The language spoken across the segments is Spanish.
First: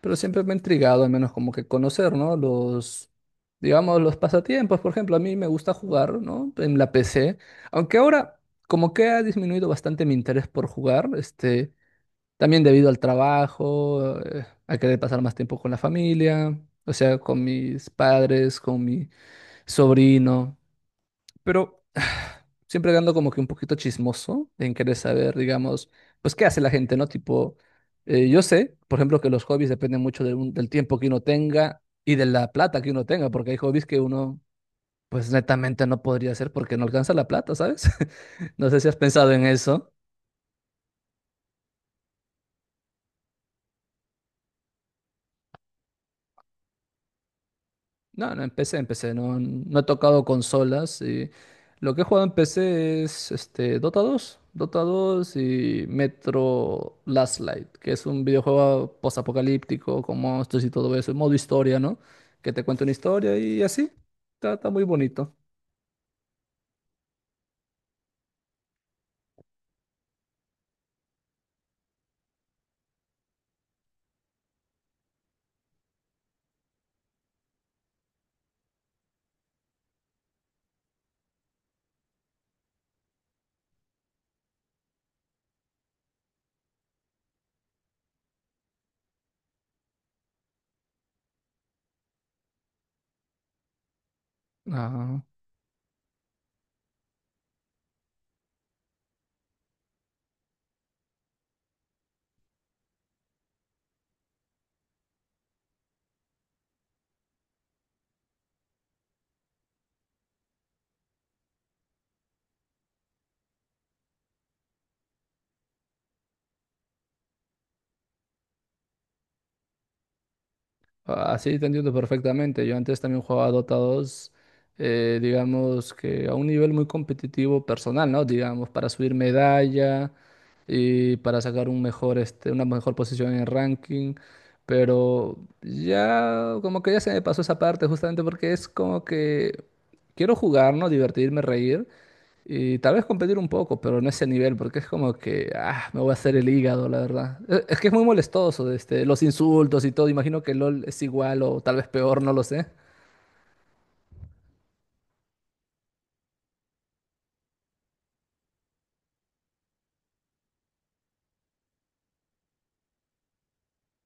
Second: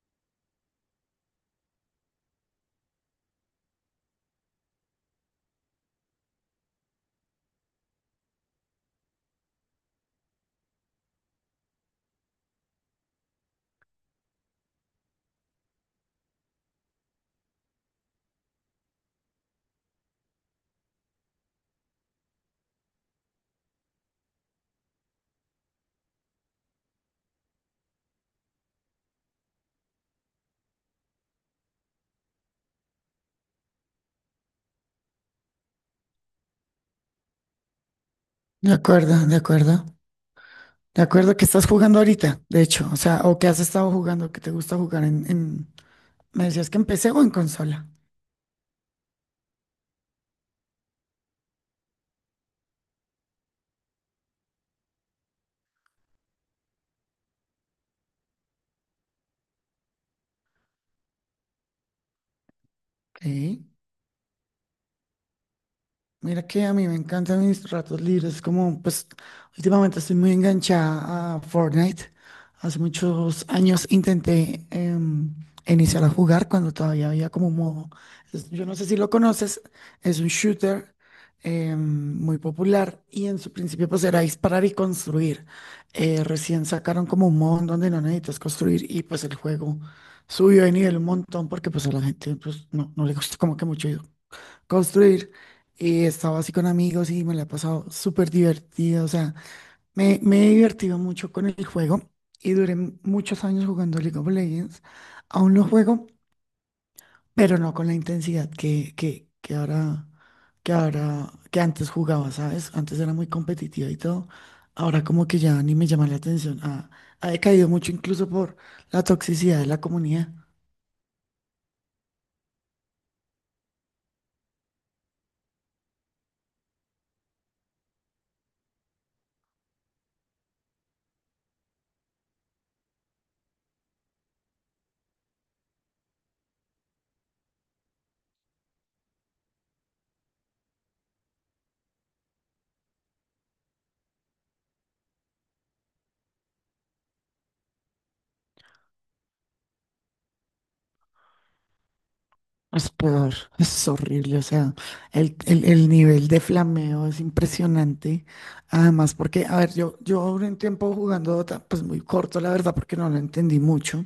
Pero siempre me ha intrigado, al menos como que conocer, ¿no? Los pasatiempos. Por ejemplo, a mí me gusta jugar, ¿no? En la PC. Aunque ahora como que ha disminuido bastante mi interés por jugar, también debido al trabajo, a querer pasar más tiempo con la familia, o sea, con mis padres, con mi sobrino. Pero siempre ando como que un poquito chismoso en querer saber, digamos, pues qué hace la gente, ¿no? Yo sé, por ejemplo, que los hobbies dependen mucho del tiempo que uno tenga y de la plata que uno tenga, porque hay hobbies que uno pues netamente no podría hacer porque no alcanza la plata, ¿sabes? No De sé si has acuerdo, pensado de en acuerdo. eso. De acuerdo que estás jugando ahorita, de hecho. O sea, o que has estado jugando, que te gusta jugar en... Me decías que en PC o en consola. No, no he tocado consolas y lo que he jugado en PC es Dota 2, Dota 2 y Metro Last Light, que es un videojuego posapocalíptico con monstruos y todo eso, en modo historia, ¿no? Que te cuenta una Ok. historia y así, está muy bonito. Mira que a mí me encantan mis ratos libres, como pues últimamente estoy muy enganchada a Fortnite. Hace muchos años intenté iniciar a jugar cuando todavía había como un modo. Yo no sé si lo conoces, es un shooter muy popular y en su principio pues era disparar y construir. Recién sacaron como un modo en donde no necesitas construir y pues el juego subió de nivel un montón porque pues a la gente pues no le gusta como que mucho Ah, construir. Y he estado así con amigos y me la he pasado súper divertido. O sea, me he divertido mucho con el juego y duré muchos años jugando League of Legends. Aún lo juego, pero no con la intensidad que antes jugaba, ¿sabes? Antes era muy competitiva y todo. Ahora como que ya ni me llama la atención. Ha decaído mucho incluso por la toxicidad de la comunidad. así te entiendo perfectamente. Yo antes también jugaba Dota 2, digamos que a un nivel muy competitivo personal, ¿no? Digamos, para subir medalla y para sacar una mejor posición en el ranking. Pero ya, como que ya se me pasó esa parte justamente porque es como que quiero jugar, ¿no? Divertirme, reír y tal vez competir un poco, pero no ese nivel porque es como que, ah, me voy a hacer el hígado, la verdad. Es que es muy molestoso, los insultos y todo. Imagino que LOL es igual o tal vez peor, no lo sé. Es peor, es horrible, o sea, el nivel de flameo es impresionante. Además, porque, a ver, yo duré un tiempo jugando Dota, pues muy corto, la verdad, porque no lo entendí mucho.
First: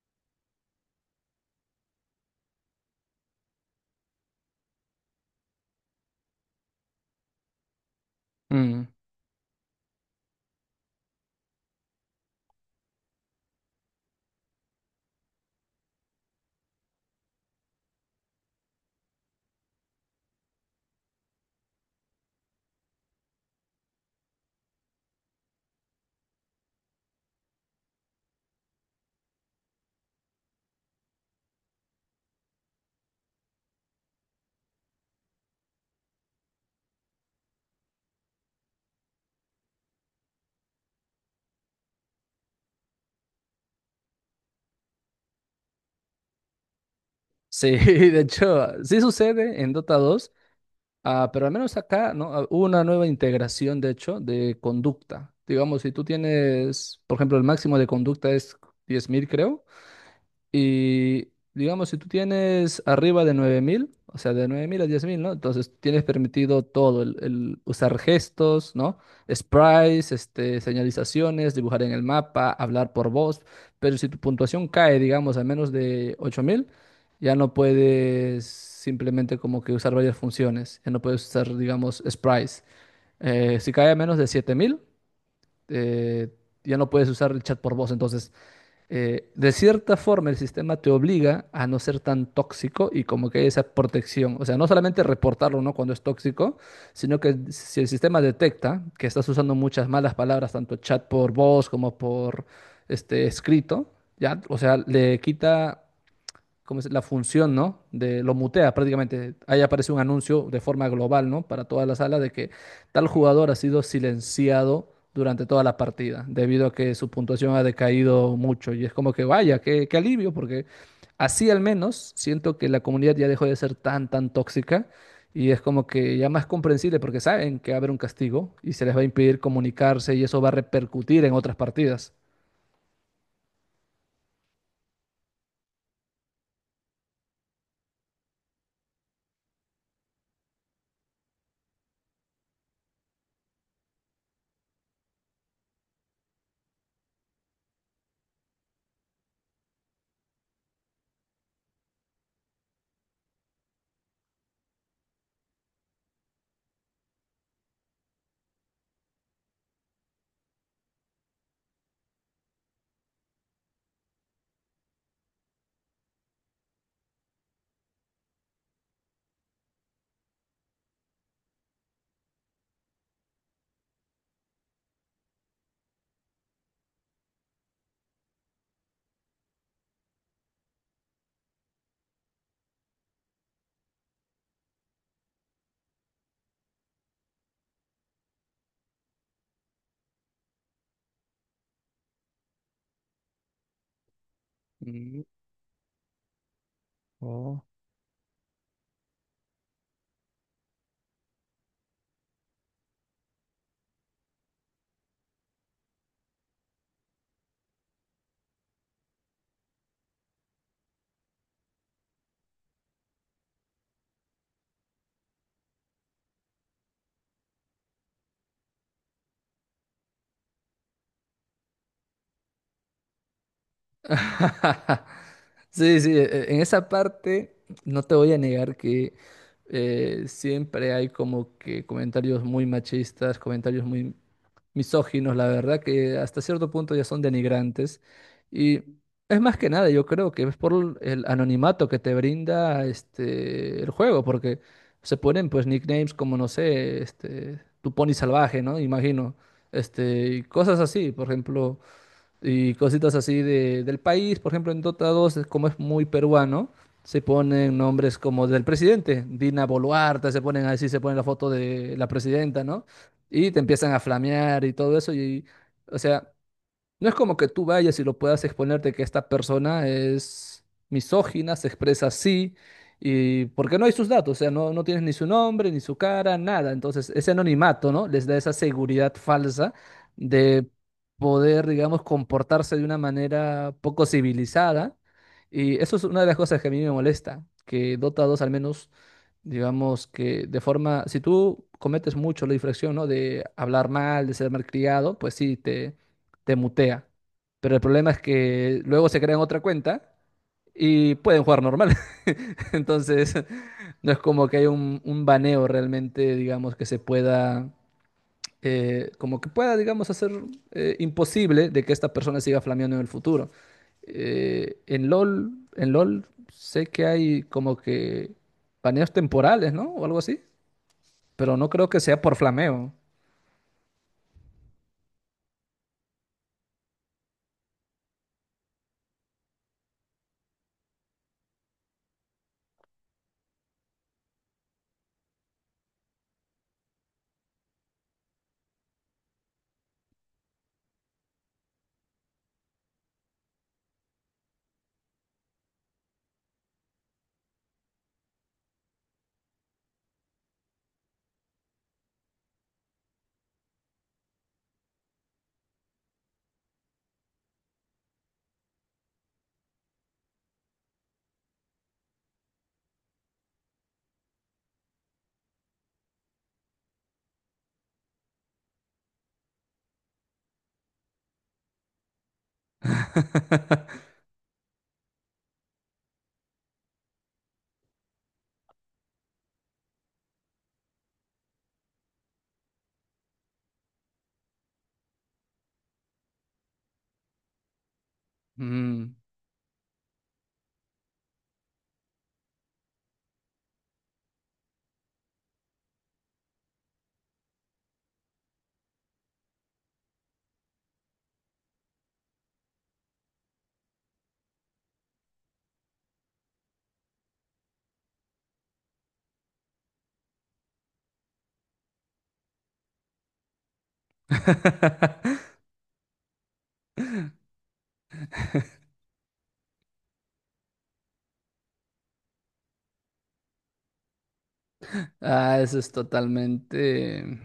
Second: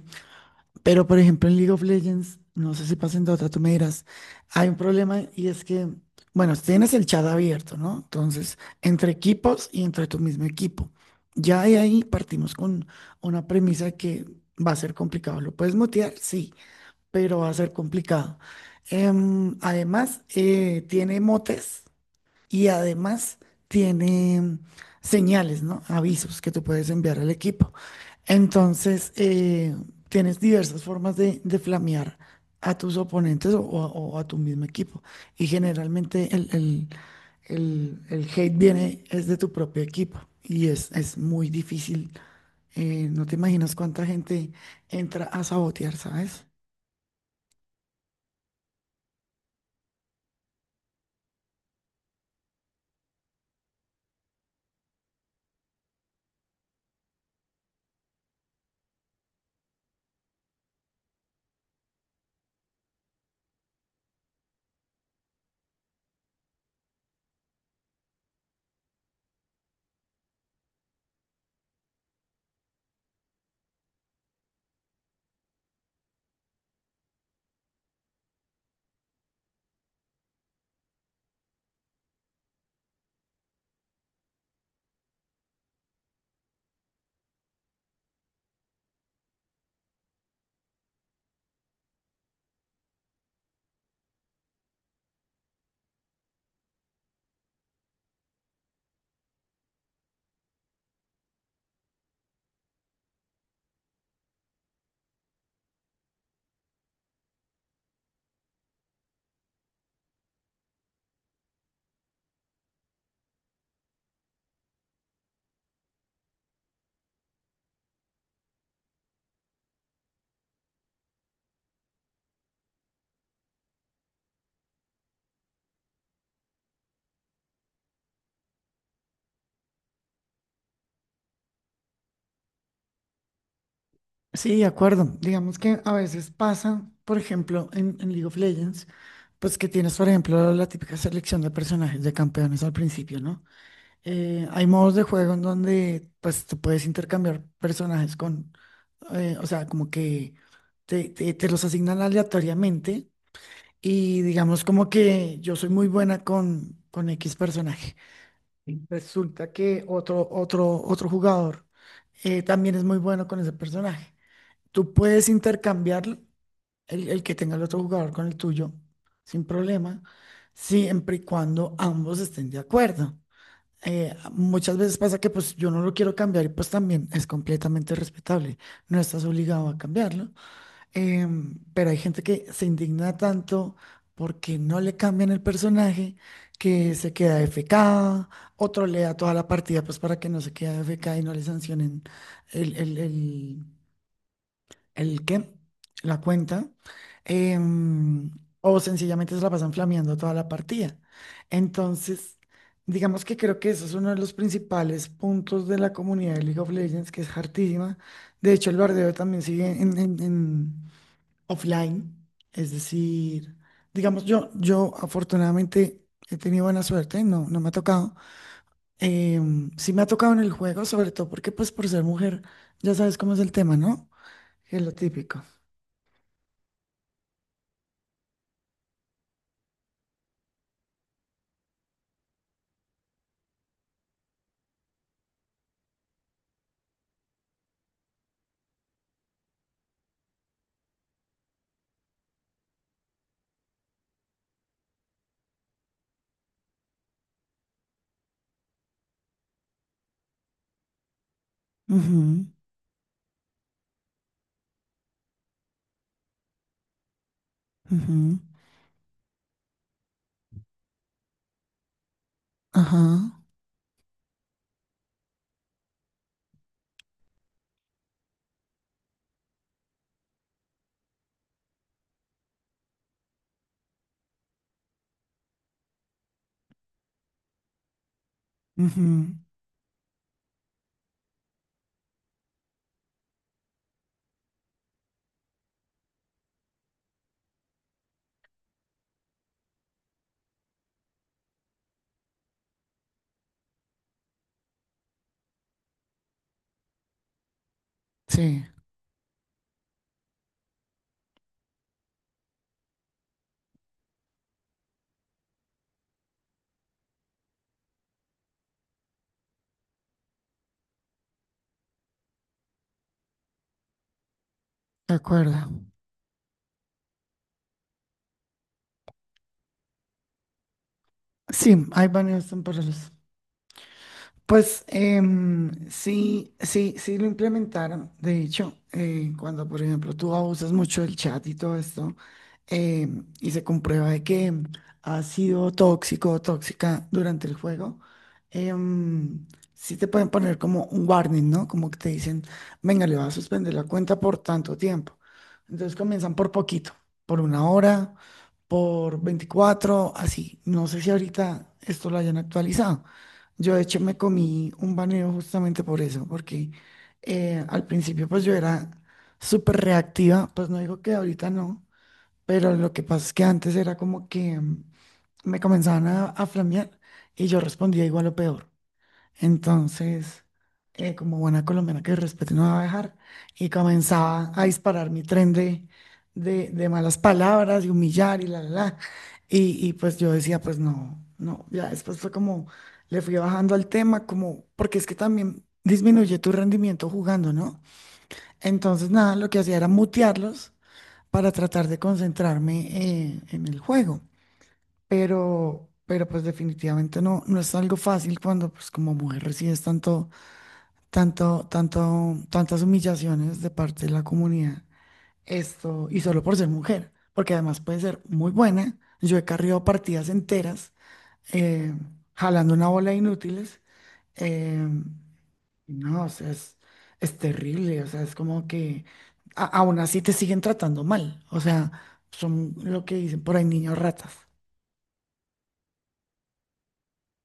Pero, por ejemplo, en League of Legends, no sé si pasa en Dota, tú me dirás, hay un problema y es que, bueno, tienes el chat abierto, ¿no? Entonces, Mm. entre equipos y entre tu mismo equipo. Ya de ahí partimos con una premisa que va a ser complicado. ¿Lo puedes mutear? Sí, pero va a ser complicado. Además, tiene motes y además tiene señales, ¿no? Avisos que tú puedes enviar al equipo. Entonces, tienes diversas formas de flamear a tus oponentes o a tu mismo equipo. Y generalmente el hate viene es de tu propio equipo y es muy difícil. No te imaginas cuánta gente entra a sabotear, ¿sabes? Sí, de hecho, sí sucede en Dota 2. Ah, pero al menos acá, ¿no? Ah, hubo una nueva integración, de hecho, de conducta. Digamos, si tú tienes, por ejemplo, el máximo de conducta es 10.000, creo. Y digamos, si tú tienes arriba de 9.000, o sea, de 9.000 a 10.000, ¿no? Entonces tienes permitido todo, el usar gestos, ¿no? Sprites, señalizaciones, dibujar en el mapa, hablar por voz. Pero si tu puntuación cae, digamos, a menos de 8.000, ya no puedes simplemente como que usar varias funciones. Ya no puedes usar, digamos, sprites. Si cae a menos de 7.000, eh, ya no puedes usar el chat por voz. Entonces, de cierta forma el sistema te obliga a no ser tan tóxico y como que hay esa protección. O sea, no solamente reportarlo, ¿no? Cuando es tóxico, sino que si el sistema detecta que estás usando muchas malas palabras, tanto chat por voz como por escrito, ya, o sea, le quita como la función, ¿no? De, lo mutea prácticamente. Ahí aparece un anuncio de forma global, ¿no? Para toda la sala de que tal jugador ha sido silenciado durante toda la partida, debido a que su puntuación ha decaído mucho. Y es como que, vaya, qué, qué alivio, porque así al menos siento que la comunidad ya dejó de ser tan, tan tóxica. Y es como que ya más comprensible porque saben que va a haber un castigo y se les va a impedir comunicarse y eso va a repercutir en otras partidas. Sí, de acuerdo. Digamos que a veces pasa, por ejemplo, en League of Legends, pues que tienes, por ejemplo, la típica selección de personajes de campeones al principio, ¿no? Hay modos de juego en donde, pues, tú puedes intercambiar personajes con, o sea, como que te los asignan aleatoriamente y digamos como que yo soy muy buena con X personaje. Sí. Resulta que otro jugador también es muy bueno con ese personaje. Tú puedes intercambiar el que tenga el otro jugador con el tuyo sin problema, siempre y cuando ambos estén de acuerdo. Muchas veces pasa que pues yo no lo quiero cambiar y pues también es completamente respetable, no estás obligado a cambiarlo. Pero hay gente que se indigna tanto porque no le cambian el personaje, que se queda FK, otro le da toda la partida pues para que no se quede FK y no le sancionen el, el, el- Mm, ¿El qué? La cuenta. oh. em, o sencillamente se la pasan flameando toda la partida. Entonces, digamos que creo que eso es uno de los principales puntos de la comunidad de League of Legends, que es hartísima. De hecho, el bardeo también sigue en offline. Es decir, digamos, yo afortunadamente he tenido buena suerte, no me ha tocado. Sí me ha tocado en el juego, sobre todo porque pues por ser mujer, ya sabes cómo es el tema, ¿no? Que es lo típico. Sí, sí, en esa parte no te voy a negar que siempre hay como que comentarios muy machistas, comentarios muy misóginos, la verdad que hasta cierto punto ya son denigrantes. Y es más que nada, yo creo que es por el anonimato que te brinda el juego, porque se ponen pues nicknames como, no sé, tu pony salvaje, ¿no? Imagino, y cosas así, por ejemplo, Ujú, y cositas así de, del país. Por ejemplo, en Dota 2 es como es muy peruano, se ponen nombres ujú, como del presidente, Dina Boluarte, se ponen así, se ponen la foto de la presidenta, ¿no? ajá. Y te empiezan a flamear y todo eso. Y, o sea, no es como que tú vayas y lo puedas exponerte que esta persona es misógina, se expresa así, y porque no hay sus datos, o sea, no tienes ni su nombre, ni su cara, nada. Entonces, ese anonimato, ¿no? Les da esa seguridad Ujú, falsa de poder, digamos, comportarse de una manera poco civilizada. Y eso es una de las cosas que a mí me molesta, que Dota 2 al menos, digamos que de forma, si tú cometes mucho la infracción, ¿no? De hablar mal, de ser malcriado, pues sí, te mutea. Pero el problema es sí, que luego se crean otra cuenta y pueden jugar normal. Entonces, no es como que hay un baneo realmente, digamos, que se pueda, como que pueda, digamos, hacer imposible de que esta persona siga flameando en el futuro. De acuerdo. En LOL sé que hay como que baneos temporales, ¿no? O algo así. Pero no Sí, creo que hay sea por baños flameo. temporales. Pues sí, sí lo implementaron. De hecho, cuando, por ejemplo, tú abusas mucho del chat y todo esto, y se comprueba de que has sido tóxico o tóxica durante el juego, em, sí te pueden poner como un warning, ¿no? Como que te dicen, venga, le vas a suspender la cuenta por tanto tiempo. Entonces comienzan por poquito, por una hora, por 24, así. No sé si ahorita esto lo hayan actualizado. Yo de hecho me comí un baneo justamente por eso, porque al principio pues yo era súper reactiva, pues no digo que ahorita no, pero lo que pasa es que antes era como que me comenzaban a flamear y yo respondía igual o peor. Entonces, como buena colombiana, que respeto no me va a dejar. Y comenzaba a disparar mi tren de malas palabras y humillar y la. Y pues yo decía, pues no. Ya después fue como, le fui bajando al tema, como, porque es que también disminuye tu rendimiento jugando, ¿no? Entonces, Mm. nada, lo que hacía era mutearlos para tratar de concentrarme en el juego. Pero pues definitivamente no es algo fácil cuando, pues como mujer recibes tanto tantas humillaciones de parte de la comunidad. Esto, y solo por ser mujer, porque además puede ser muy buena. Yo he cargado partidas enteras, eh, jalando una bola de inútiles. eh, no, o sea, es terrible, o sea, es como que aún así te siguen tratando mal. O sea, son lo que dicen por ahí, niños ratas. Ah, eso es totalmente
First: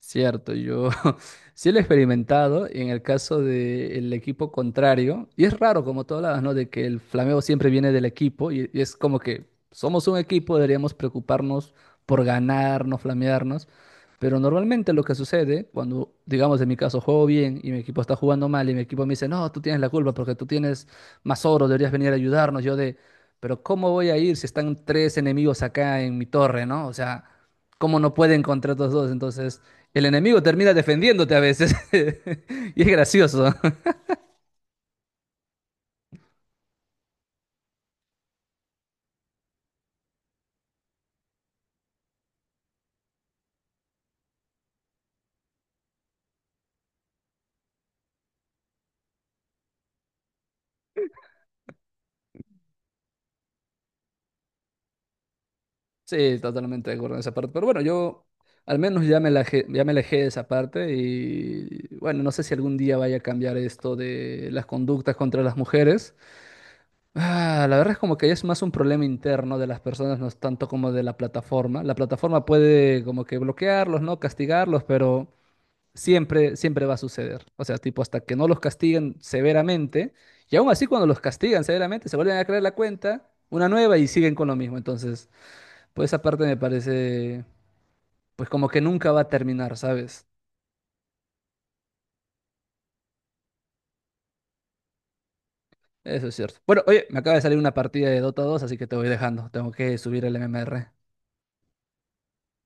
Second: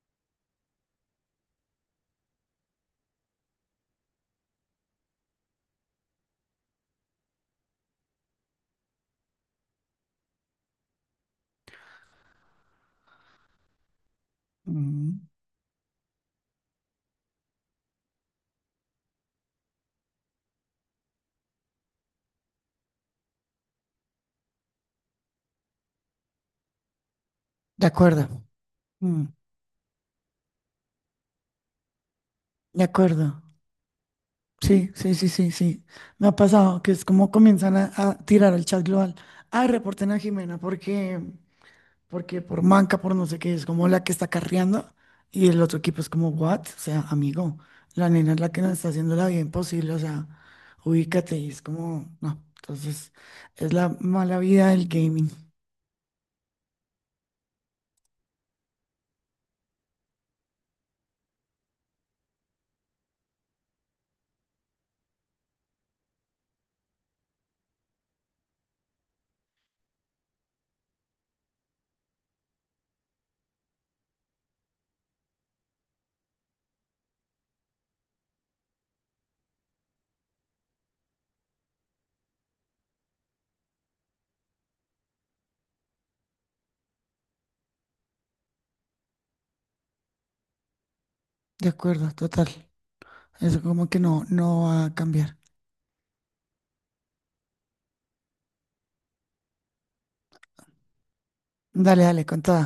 cierto. Yo sí lo he experimentado y en el caso del equipo contrario, y es raro como tú hablabas, ¿no? De que el flameo siempre viene del equipo y es como que somos un equipo, deberíamos preocuparnos por ganar, no flamearnos, pero normalmente lo que Mm, sucede cuando, digamos, en mi caso juego bien y mi equipo está jugando mal y mi equipo me dice, no, tú tienes la culpa porque tú tienes más oro, deberías venir a ayudarnos, yo de... Pero ¿cómo voy a ir si están tres enemigos acá en mi torre, ¿no? O sea, de ¿cómo no pueden acuerdo, contra estos dos? mm, Entonces, el enemigo termina defendiéndote a veces. Y de es acuerdo. gracioso. Sí, sí, sí, sí, sí. Me ha pasado que es como comienzan a tirar al chat global. Ah, reporten a Jimena porque, porque por manca, por no sé qué, es como la que está carreando. Y el otro equipo es como, what? O sea, amigo, la nena es la que nos está haciendo la vida imposible. O sea, ubícate, y es como, no. Entonces, es la mala vida del gaming. Sí, totalmente de acuerdo en esa parte. Pero bueno, yo al menos ya ya me alejé de esa parte y bueno, no sé si algún día vaya a cambiar esto de las conductas contra las mujeres. Ah, la verdad es como que ya es más un problema interno de las personas, no es tanto como de la plataforma. La plataforma puede como que bloquearlos, ¿no? Castigarlos, pero siempre, siempre va a suceder. O sea, tipo, hasta que no los castiguen severamente, y aún así cuando los castigan severamente, se vuelven a crear la cuenta, una nueva y siguen con lo mismo. Entonces, pues esa parte me parece, pues como que nunca va a terminar, ¿sabes? De acuerdo, total. Eso como que no, no va a cambiar. Eso es cierto. Bueno, oye, me acaba de salir una partida de Dota 2, así que te voy dejando. Tengo que subir el MMR. Dale, dale, contada.